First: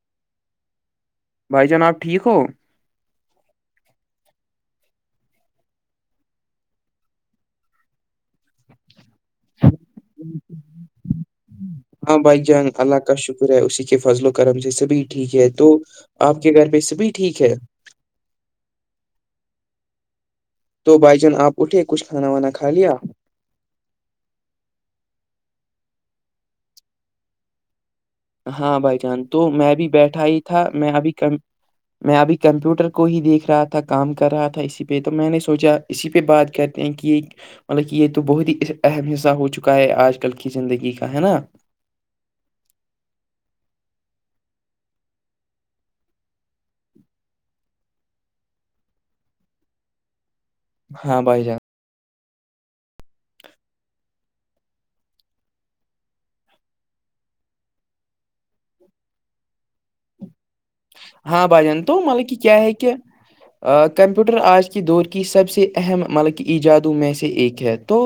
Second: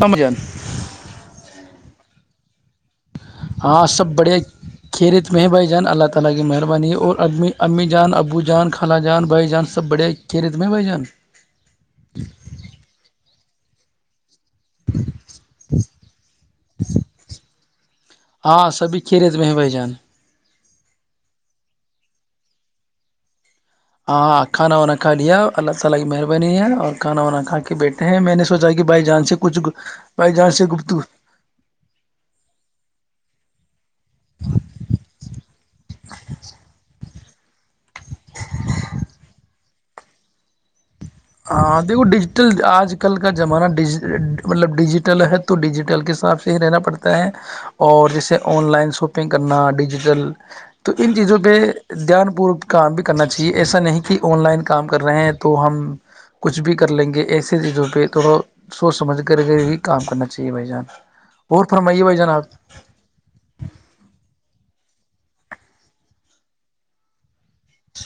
ہمم جان بھائی جانب ٹھیک ہو ہاں سب بڑے خھییرت میں بھائی جان اللہ تعالی کی مہربانی ہے اور ا امی جان ابو جان خال جان بھ جان سب بڑیا کھیریت میں بھائی جان ہاں بھائی جان اللہ کا شکر ہے اسی کے فضلوں کرم سے سبھی ٹھیک ہے تو آپ کے گھر پ سبھی ٹھیک ہے ہاں سبھی کھی رےت میں ہیں بھائی جان تو بھائی جان آپ اٹھے کچھ کھانا وانا کھا لیا ہاں ہاں کھانا وانا کھایا اللہ تعالی کی مہربانی ہے اور کھانا وانا کھا کے بیٹھ ہیں میں نے سوچا ہاں کہ بھائی بائی جان چانس سے تو کچھ میں بھی بیٹھا بائی ہی چانس سے تھا گپت میں ابھی کم میں ابھی کمپیوٹر کو ہی دیکھ رہا تھا کام کر رہا تھا اسی پہ تو میں نے سوچا اسی پہ بات کر کی کہ یہ مطلب کہ یہ تو بہت ہی اہم حصہ ہو چکا ہے آج کل کی زندگی کا ہے نا ہاں دیکھو ڈیجیٹل آج کل کا زمانہ ڈ مطلب ڈیجیٹل ہے تو ڈیجیٹل کے حساب سے ہی رہنا پڑتا ہے اور جیسے آن لائن شاپنگ کرنا ڈیجیٹل تو ان ہاں چیزوں بھائی پہ جان دھیان پوروک کام بھی کرنا چاہیے ایسا نہیں کہ آن لائن کام کر رہے ہیں تو ہم کچھ بھی کر لیں گے ایسے چیزوں پہ تھوڑا سوچ سمجھ کر کے ہی کام کرنا چاہیے بھائی جان ہاں اور بھائی جان تو فرمائیے بھائی مطلب کی آپ کیا ہے کیا کمپیوٹر آج کی دور کی سب سے اہم ملک ایجادوں میں سے ایک ہے تو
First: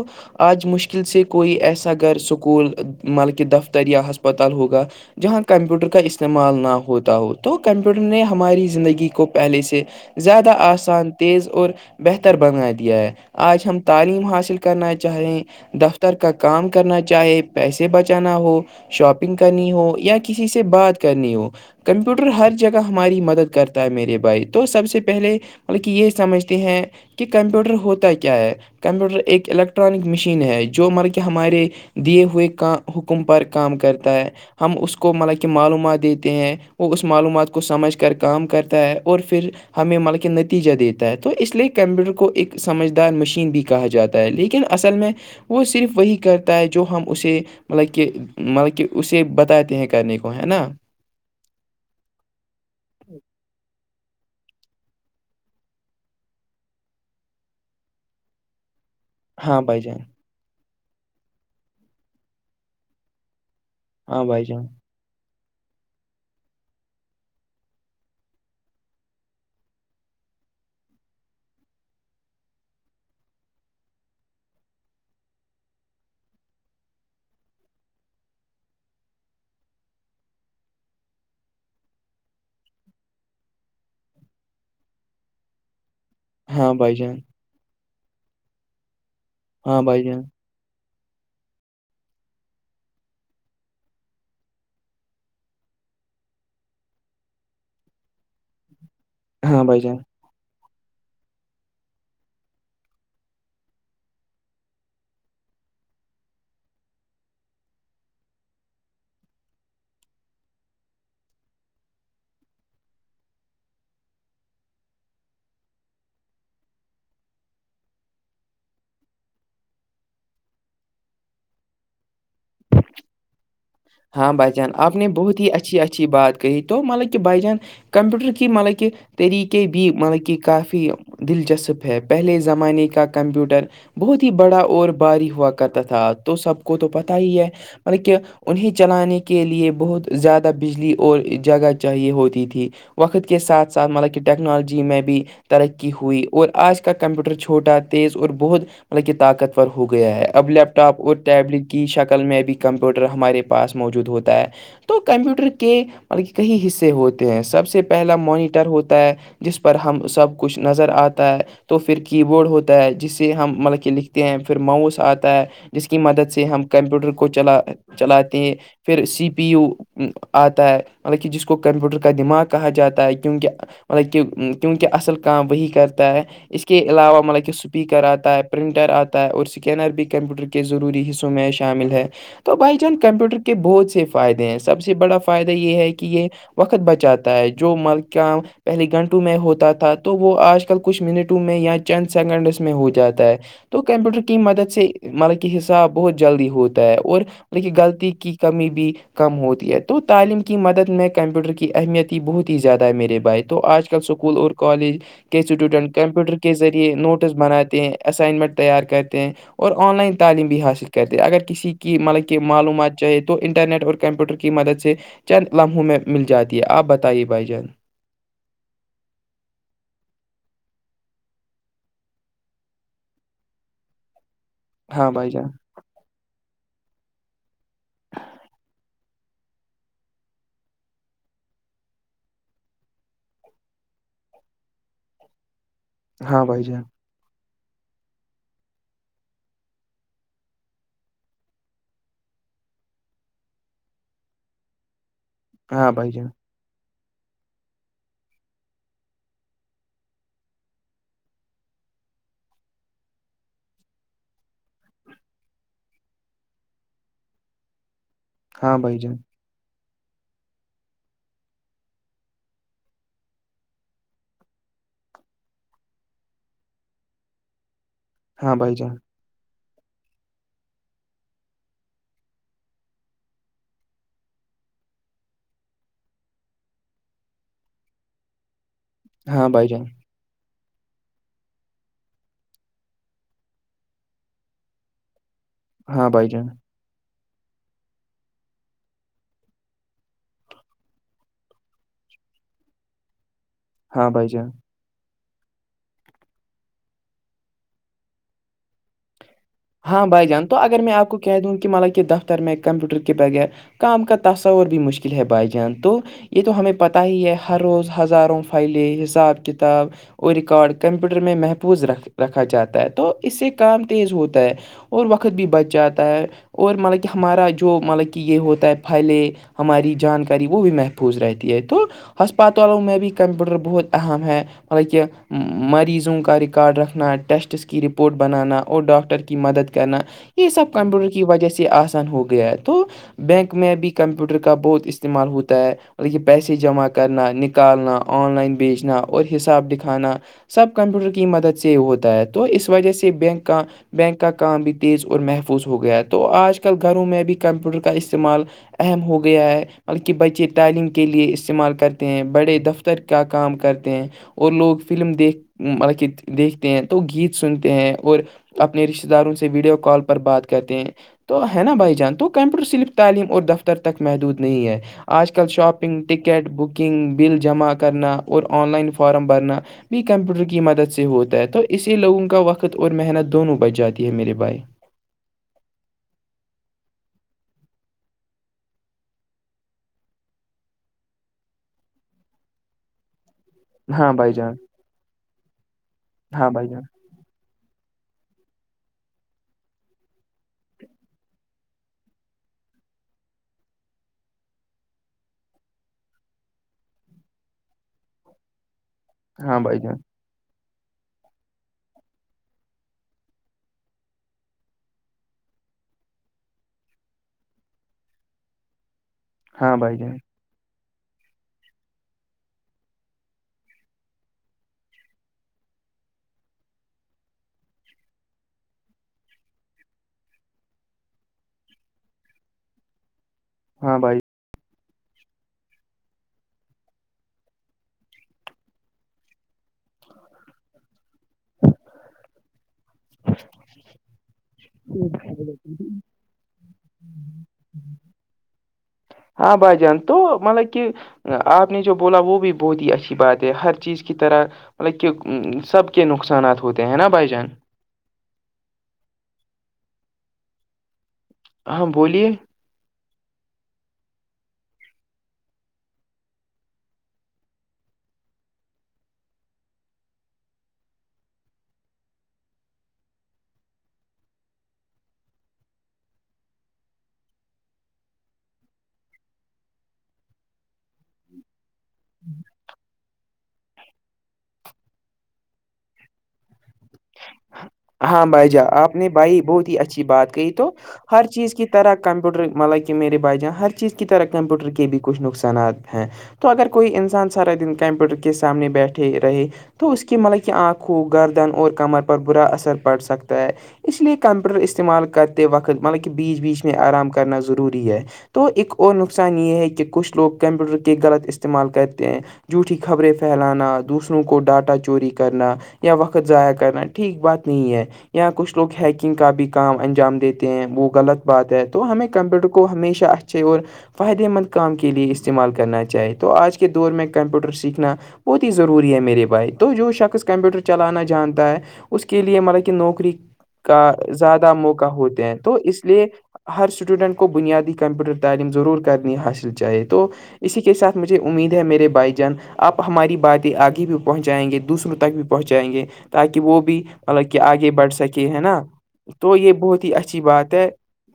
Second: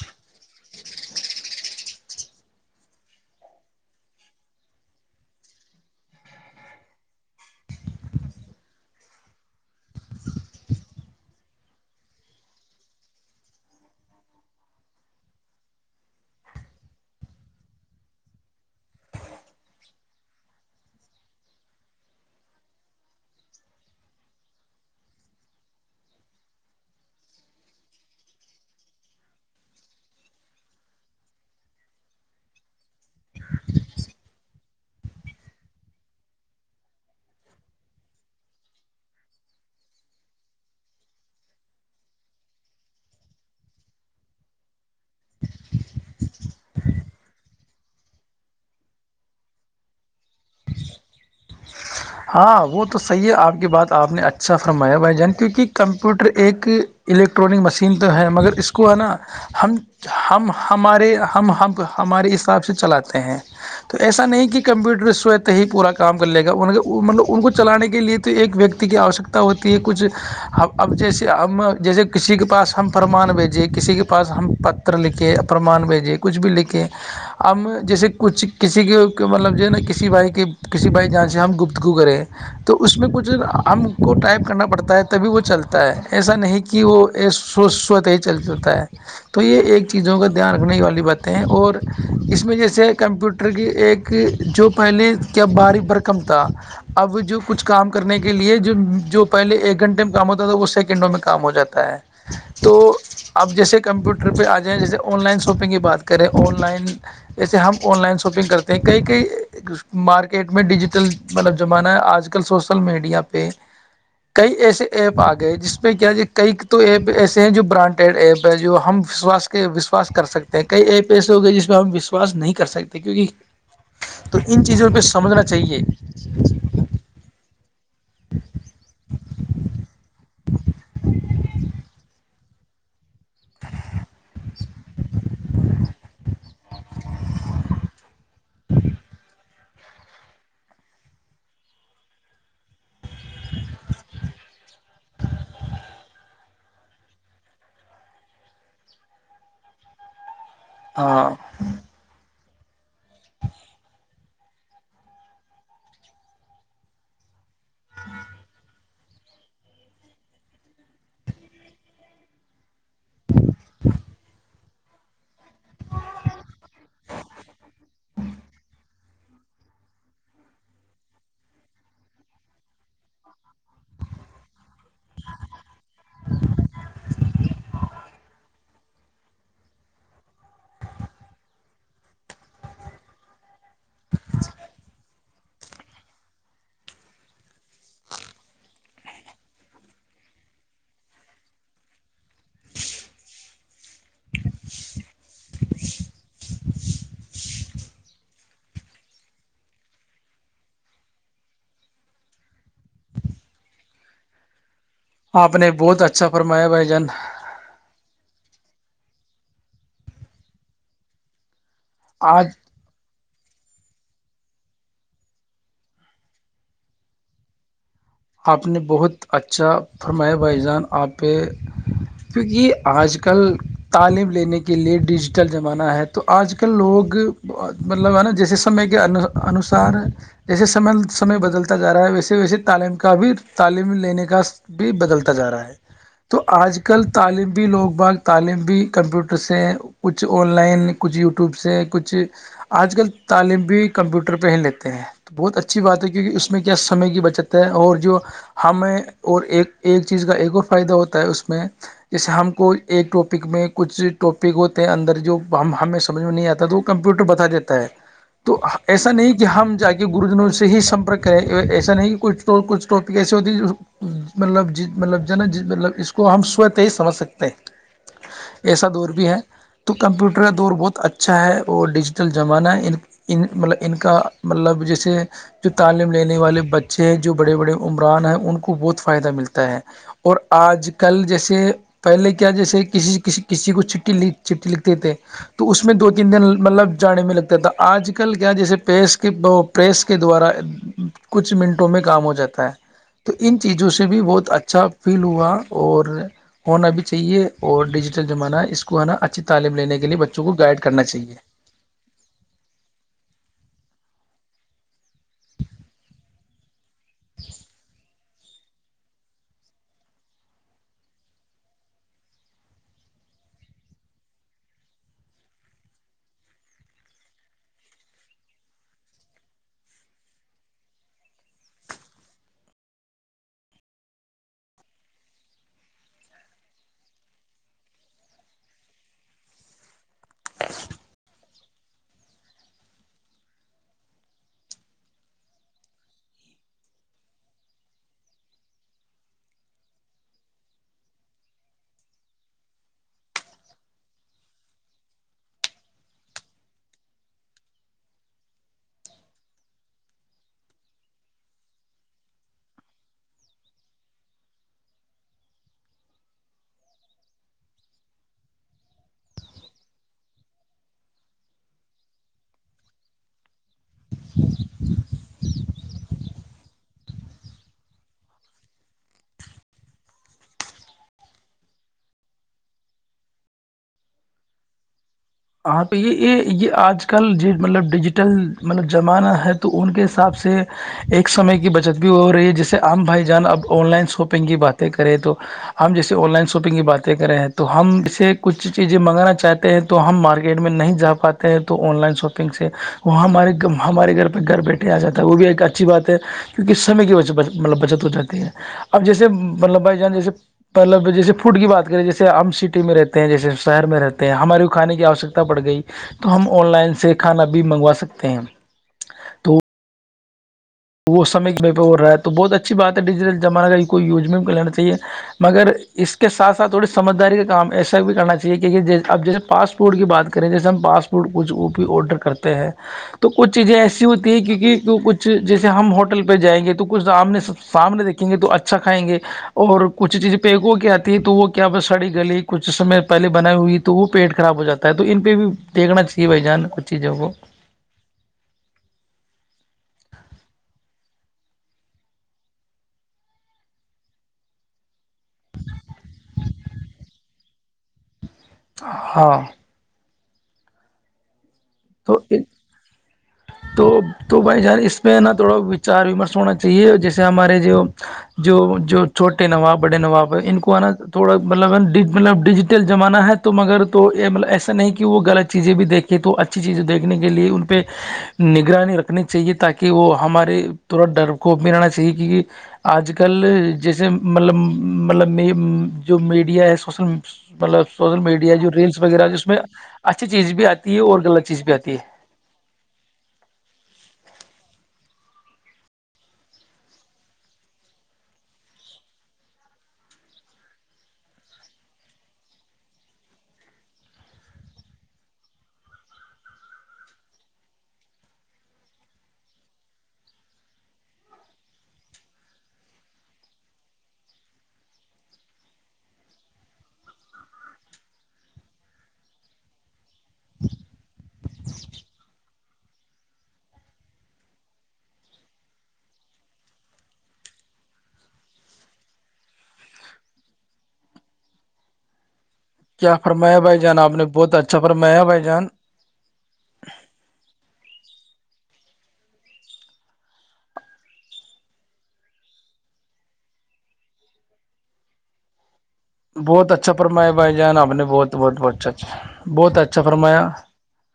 آج مشکل مشکل سے کوئی ایسا اگر سکول مال کے دفتر یا ہسپتال ہوگا جہاں کمپیوٹر کا استعمال نہ ہوتا ہو تو کمپیوٹر نے ہماری زندگی کو پہلے سے زیادہ آان تیز اور بہتر بنا دیا ہے آج ہم تعلیم حاصل کرنا چاہیں دفتر کا کام کرنا چاہے پیسے بچانا ہو شاپنگ کرنی ہو یا کسی سے بات کرنی ہو کم اسپیوٹر ہر جگہ ہماری مدد کرتا ہے میرے بھائی تو سب سے پہلے مطلب کہ یہ سمجھتے ہیں کہ کمپیوٹر ہوتا کیا ہے کمپیوٹر ایک الیکٹرانک مشین ہے جو مر کہ ہمارے دیے ہوئے کا حکم پر کام کرتا ہے ہم اس کو مطل کہ معلومات دیتے ہیں وہ اس معلومات کو سمجھ کر کام کرتا ہے اور پھر ہمیں ملکہ نتیجہ دیتا ہے تو اس لیے کمپیوٹر کو ایک سمجھدار مشین بھی کہا جاتا لیکن اصل میں وہ صرف وہی کرتا ہے جو ہم اسے مطلب کہ مطلب کہ اسے بتاتے ہیں کرنے کو ہے نا ہاں وہ تو صحی ہے آپ کی بات تو آپ نے اچھا فرمایا بھائی جان کیونکہ کمپیوٹر ایک الیکٹرانک مشین تو ہے مگر اس کو آ نا ہاں ہم بھائی جان ہم ہمارے ہم ہمارے حساب سے چلاتے ہیں تو ہاں ایسا بھائی نہیں کہ جان کمپیوٹر اسوت ہی پورا کام کر لے گا ان مطلب ان کو چلانے کے لیے تو ایک ویکتی کی آوشکتا ہوتی ہے کچھ اب جیسے ہم جیسے کسی کے پا ہم پرمان بھیجیں کسی کے پاس ہم پتر لکھیں اپمان بھیجیں کچھ بھی لکھیں ہم جیسے کچھ کسی کے مطلب جو ہے نا کسی بھائی کے کسی بھائی جہاں سے ہم گپت گو کرے تو اس میں کچھ ہم کو ٹائپ کرنا پڑتا ہے تبھی وہ چلتا ہے ایسا نہیں ہاں کہ بھائی جان وہو سوت ہی چل جتا ہے تو یہ ہاں ایک بھائی چیزوں جان کا دھیان رکھنے والی باتیں ہیں اور اس میں جیسے کمپیوٹر کی ایک جو پہلے کیا باریک برکم تھا اب جو کچھ کام کرنے کے لیے جو جو پہلے ہاں بھائی ایک جان گھنٹے کام ہوتا تو وہ سیکنڈوں میں کام ہو جاتا ہے تو اب جیسے کمپیوٹر پہ آ جائیں جیسے آن لائن شاپنگ کی بات کریں آن لائن جیسے ہم آن لائن شاپنگ کرتے ہیں کئی کئی مارکیٹ میں ڈیجیٹل مطلب زمانہ ہے آج کل سوسل میڈیا پہ کئی ایسے ایپ آ گئے جس پہ کیا کئی تو ایپ ایسے ہیں جو برانڈ ایپ ہے جو ہما کے وشواس کر سکتے ہیں کئی ایپ ایسے ہو گئے جس پہ ہم وشواس نہیں کر سکتے کیونکہ ہاں تو بھائی ان جان چیزوں آپ پہ نے بہت سمجھنا ہی اچھی چاہیے اچھی بات کہی تو مطلب کہ بائی جان کمپیوٹر کی مطلب کہ طریقے بھی مطلب کہ کافی دلچسپ ہے پہلے زمانے کا کمپیوٹر بہت ہی بڑا اور باری ہوا کرتا تھا تو سب کو تو پتاہ ہی ہے مط کہ انہیں چلانے کے لیے بہت زیادہ بجلی اور جگہ چاہیے ہوتی تھی وقت کے ساتھ ساتھ مطلب کہ ٹیکنالوجی میں بھی ترقی ہوئی اور آج کا کمپیوٹر چھوٹا تیز اور بہت مطلب کہ طاقتور ہو گیا ہے اب لیپٹ اپ اور ہاں ٹیبل کی شکل میں بھی کمپیوٹر ہمارے پاس موجود ہوتا ہے تو کمپیوٹر کے مطلب کئی حصے ہوتے ہیں سب سے سے پہلا مانیٹر ہوتا ہے جس پر ہم سب کچھ نظر آتا ہے تو پھر کی بورڈ ہوتا ہے جس سے ہم مطلب کہ لکھتے ہیں پھر ماؤوس آتا ہے جس کی مدد سے ہم کمپیوٹر کو چلا چلاتے ہیں پھر سی پی یو آتا ہے مطلب کہ جس کو کمپیوٹر کا دماغ کہا جاتا ہے کیونکہ مطلب کہ کیونکہ اصل کام وہی کرتا ہے اس کے علاوہ مطلب کہ سپیکر آتا ہے پرنٹر آتا ہے اور اسکینر بھی کمپیوٹر کے ضروری حصوں میں شامل ہے تو بائی چانس کمپیوٹر کے بہت سے فائدے ہیں سب سے بڑا فائدہ یہ ہے کہ یہ وقت بچاتا ہے جو مال کا پہلے گھنٹوں میں ہوتا تھا تو وہ آج کل کچھ منٹوں میں یا چند سیکنڈس میں ہو جاتا ہے تو کمپیوٹر کی مدد سے مطلب کہ حصہ بہت جلدی ہوتا ہے اور لیکن غلطی کی کمی بھی کم ہوتی ہے تو تعلیم کی مدد میں کمپیوٹر کی اہمیت ہی بہت ہی زیادہ ہے میرے بھائے تو آج ل اسکول اور کالج کے آپ نے اسٹوڈنٹ بہت اچھا کمپیوٹر کے فرمایا بھائی ذریعے جان نوٹس بناتے ہیں اسائنمنٹ تیار کرتے ہیں اور آن لائن تعلیم بھی حاصل کرتے ہیں اگر کسی کی مطلب کہ آج معلومات چاہ تو انٹرنیٹ اور کمپیوٹر کی مدد سے چند لمحوں میں مل جاتی ہے آپ بتائیے بھائی جان آپ نے بہت اچھا فرما بھائی جان آپ پہ کیونکہ آج کل تعلیم لینے کے لیے ہاں بھائی جان ڈیجیٹل جمع مانا ہے تو آج کل لوگ مطلب ہے نا جیسے سمے کے انوسار جیسےممے بدلتا ج رہا ہے ویسے ویسے تعلیم کا بھی تعلیم لینے کا بھی بدلتا جا رہا ہے تو ہاں بھائی آج جان کل تو تعلیم بھی لوگ بھگ تعلیم بھی کمپیوٹر سے کچھ آن لائن کچھ یوٹیوب سے کچھ آج کل تعلیم بھی کمپیوٹر پہ ہی لیتے ہیں تو بہت اچھی ہاں بات ہے بھائی جان کیونکہ اس میں کیامے کی بچت ہے اور جو ہمیں اور ایک ایک چیز کا ایک اور فائدہ ہوتا ہے اس میں جیسے ہم کو ایک ٹاپک میں کچھ ٹاپک ہوتے ہیں اندر جو ہم ہمیں سمجھ میں نہیں آتا تو کمپیوٹر بتااتا ہے [unintelligible] تو ایسا جان نہیں کہ ہم جا کے گروجنوں سے ہی سمپرک کریں ایسا نہیں کہ کچھ تو کچھ ٹاپک ایسی ہوتی جو مطلب ج مطلب جناا مطلب اس کو ہم سوت ہی سمجھ سکتے ہیں ہاں بھائی ایسا جان دور بھی ہے تو کمپیوٹر کا دور بہت اچھا ہے اور ڈیجیٹل زمانہ ہے ان ان مطلب ان کا مطلب جیسے جو تعلیم لینے والے بچے بڑے بڑے عمران ہیں ان کو بہت فائدہ ہاں ملتا بھائی ہے جان اور آج کل جیسے پہلے کیا جیسے کسی کسی کسی کو چ چٹٹی لکھتے تھے تو اس میں ہاں دو بھائی تین دن جان مطلب جانے میں لگتا تھا آج کل کیا جیسے پس پریس کے دوارا کچھ منٹوں میں کام ہو جاتا ہے تو ان چیزوں سے ہاں بھی بھائی جان بہت اچھا فیل ہوا اور ہونا بھی چاہیے اور ڈیجیٹل زمانہ ہے اس کو آنا اچھھی تعلیم لینے ہاں کے لیے بھائی بچوں جان کو تو اگر گائڈ میں کرنا آپ کو چاہیے کہہ دوں کہ ملا کے دفتر میں کمپیوٹر کے بغیر کام کا تصور بھی مشکل ہے بھائی جان تو یہ تو ہمیں پتہ ہی ہے ہر روز ہزاروں فائلیں حساب کتاب اور ریکارڈ کمپیوٹر میں محفوظ رکھ رکھا جاتا ہے تو اس سے کام تیز ہوتا ہے اور وقت بھی بچ جاتا ہے اور مطلب کہ ہمارا جو مطلب کہ یہ ہوتا ہے پھلے ہماری جانکاری وہ بھی محفوظ رہتی ہے تو ہسپتالوں میں بھی کمپیوٹر بہت اہم ہے حطلب کہ مریضوں کا ریکارڈ رکھنا ٹیسٹس کی رپورٹ بنانا اور ڈاکٹر کی مدد کرنا یہ سب کمپیوٹر کی وجہ سے آسان ہو گیا ہے تو بینک میں بھی کمپیوٹر کا بہت استعمال ہوتا ہے مطلب کہ پیسے جمع کرنا نکالنا آن لائن بیچنا اور حساب دکھانا سب کمپیوٹر کی مدد سے ہوتا ہے تو اس وجہ سے بینک کا بینک کا کام بھی تیز اور محفوظ ہو گیا ہے تو آج کل گھروں میں بھی کمپیوٹر کا استعمال اہم ہو گیا ہے بلکہ بچے تعلیم کے لئے استعمال کرتے ہیں بڑے دفتر تر کیا کام کرتے ہیں اور لوگ فلم دیکھ مطلب کہ دیکھتے ہیں تو گیت سنتے ہیں اور اپنے رشتتے داروں سے ویڈیو کال پر بات کرتے ہیں تو ہے نا بھائی جان تو کمپیوٹر صرف تعلیم اور دفتر تک محدود نہیں ہے آج کل شاپنگ ٹکٹ بکنگ بل جمع کرنا اور آن لائن فارم بھرنا بھی کمپیوٹر کی مدد سے ہوتا ہے تو اسی لوگوں کا وقت اور محنت دونوں بچ جاتی ہے میرے بھائی ہاں پہ یہ یہ یہ آج کل جو مطلب ڈیجیٹل مطلب زمانہ ہے تو ان کے حساب سے ایک سمے کی بچت بھی ہو رہی ہے جیسے عام بھائی جان اب آن لائن ہاں بھائی شاپنگ جان کی باتیں کریں تو ہم جیے آن لائن ہاں بھائی شاپنگ کی جان باتیں کرے ہیں تو ہم اسے کچھ چیزیں منگانا چاہتے ہیں تو تو ہم مارکیٹ میں نہیں جا پاتے ہیں تو آن لائن شاپنگ سے وہ ہمارے ہمارے گھر پہ گھر بیٹھے جاتا ہے وہ بھی ایک اچھی بات ہے کیکہ سمے کی وج مطلب بچت ہو جاتی ہے اب جیسے مطلب بھائی جان جیسے مطلب جیسے فوڈ کی بات کریں جیسے ہم سٹی میں رہتے ہیں جیسے شہر میں رہتے ہیں ہمارے کھانے کی آوشکتا پڑ گئی تو ہم آن لائن سے کھانا بھی منگوا سکتے ہیں تو ہاں بائی جان وہ سم پہ رہا ہے بہت اچھی بات ہے ڈیجیٹل زمانہ کا کوئی یوج کوہ لینا چیے مگر اس کے ساتھ سھ تھوڑی سمجھداری کا کام ایسا بھی کرنا چاہیے کیک اب جیسے پاسٹ فڈ کی بات کریں جیسے ہم پاسٹ فوڈ کچھ ا بھی آڈر کرتے ہیں تو کچھ چیزیں ہاں ایسی بھائی ہوتی ہیں کیونکہ کچھ جیسے ہم ہوٹل پہ جائیں گے تو کچھ سامنے سامنے دیکھیں گے تو اچھا کھائیں گے اور کچھ چیزیں پیکوں کی آتی ہے تو وہ کیا ب سڑی گلی کچھ سمے پہلے بناائی ہوئی تھی تو وہ پیٹ خراب ہو جاتا ہے تو ان پہ بھی دیکھنا چاہیے بھائی جان کچھ چیزوں کو ہاں بائی جان تو مل کہ آپ نے جو بولا وہ بھی بہت ہی اچھی بات ہے ہر چیز کی طرح مطلب کہ سب کے نقصانات ہوتے ہیں نا بھائی جان ہاں ہاں بولیے تو تو تو بھائی جان اس پہ نا تھوڑا وچار ومرش ہونا چاہیے جیسے ہمارے جو جو جو چھوٹے نواب بڑے نواب ہے ان کو ہے نا تھوڑا مطلب مطلب ڈیجیٹل زمانہ ہے تو مگر تو مطلب ایسا نہیں کہ وہ غط چیزیں بھی دیکھیں تو اچھی چیزیں دیکھنے کے لیے ان پہ [unintelligible] نگرانی رکھنی چاہیے تاکہ وہ ہمارے تورت ڈر کو بھی رہنا چاہیے کیونکہ آج کل جیسے مطلب مطلب جو میڈیا ہے سوشل سوشل ہاں بھائی میڈیا جا جو آپ ریلس نے وغیرہ بھائی اس میں بہت ہی اچھی بات کہی چیز بھی تو آتی ہے اور ہر غلط چیز کی بھی آتی طرح ہے کمپیوٹر مطلب کہ میرے بھائی جان ہر چیز کی طرح کمپیوٹر کے بھی کچھ نقصانات ہیں تو اگر کوئی انسان سارا دن کمپیوٹر کے سامنے بیٹھے رہے تو اس کی مطلب کہ آنکھوں گردن اور کمر پر برا اثر پڑ سکتا ہے اس لیے کمپیوٹر استعمال کرتے وقت مطلب کہ بیچ بیچ میں آرام کرنا ضروری ہے تو ایک اور نقصان یہ ہے کہ کچھ لوگ کمپیوٹر کے غلط استعمال کرتے ہیں جھوٹیھی خبریں پھیلانا دوسروں کو ڈاٹا چوری کرنا یا وقت ضائع کرنا ٹھیک بات نہیں ہے یا کچھ لوگ ہیکنگ کا بھی کام انجام دیتے ہیں وہ غلط بات ہے تو ہمیں کمپیوٹر کو ہمیشہ اچھے اور فائدے مند کام کے لیے استعمال کرنا چاہے تو آج کے دور میں کمپیوٹر سیکھنا بہت ہی ضروری ہے میرے بھائی تو جو شخص کمپیوٹر چلانا جانتا ہے اس کے لیے مطلب نوکری کیا فرمایا بھائی کا جان آپ نے زیادہ بہت اچھا موقع ہوتے فرمایا ہیں بھائی تو جان اس اس لیے ہر اسٹوڈنٹ کو بنیادی کمپیوٹر تعلیم ضرور کرنی حاصل چاہے تو اسی کے ساتھ مجھے امید ہے میرے بھائی جان آپ ہماری باتیں آگے بھی پہنچائیں گے دوسروں تک بھی پہنچائیں گے تاکہ وہ بہت بھی اچھا ال فرمایا کہ بھائی آگے جان آپ بڑھ نے سکے بہت ہے بہت نا بہت اچھا تو اچھا یہ بہت ہی اچھا اچھی فرمایا بات ہے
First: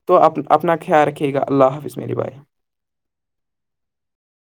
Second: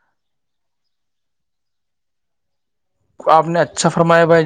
تو اپنا خیال رکھے گا اللہ حافظ میری بائے آپ نے اچھا فرمایا بھائی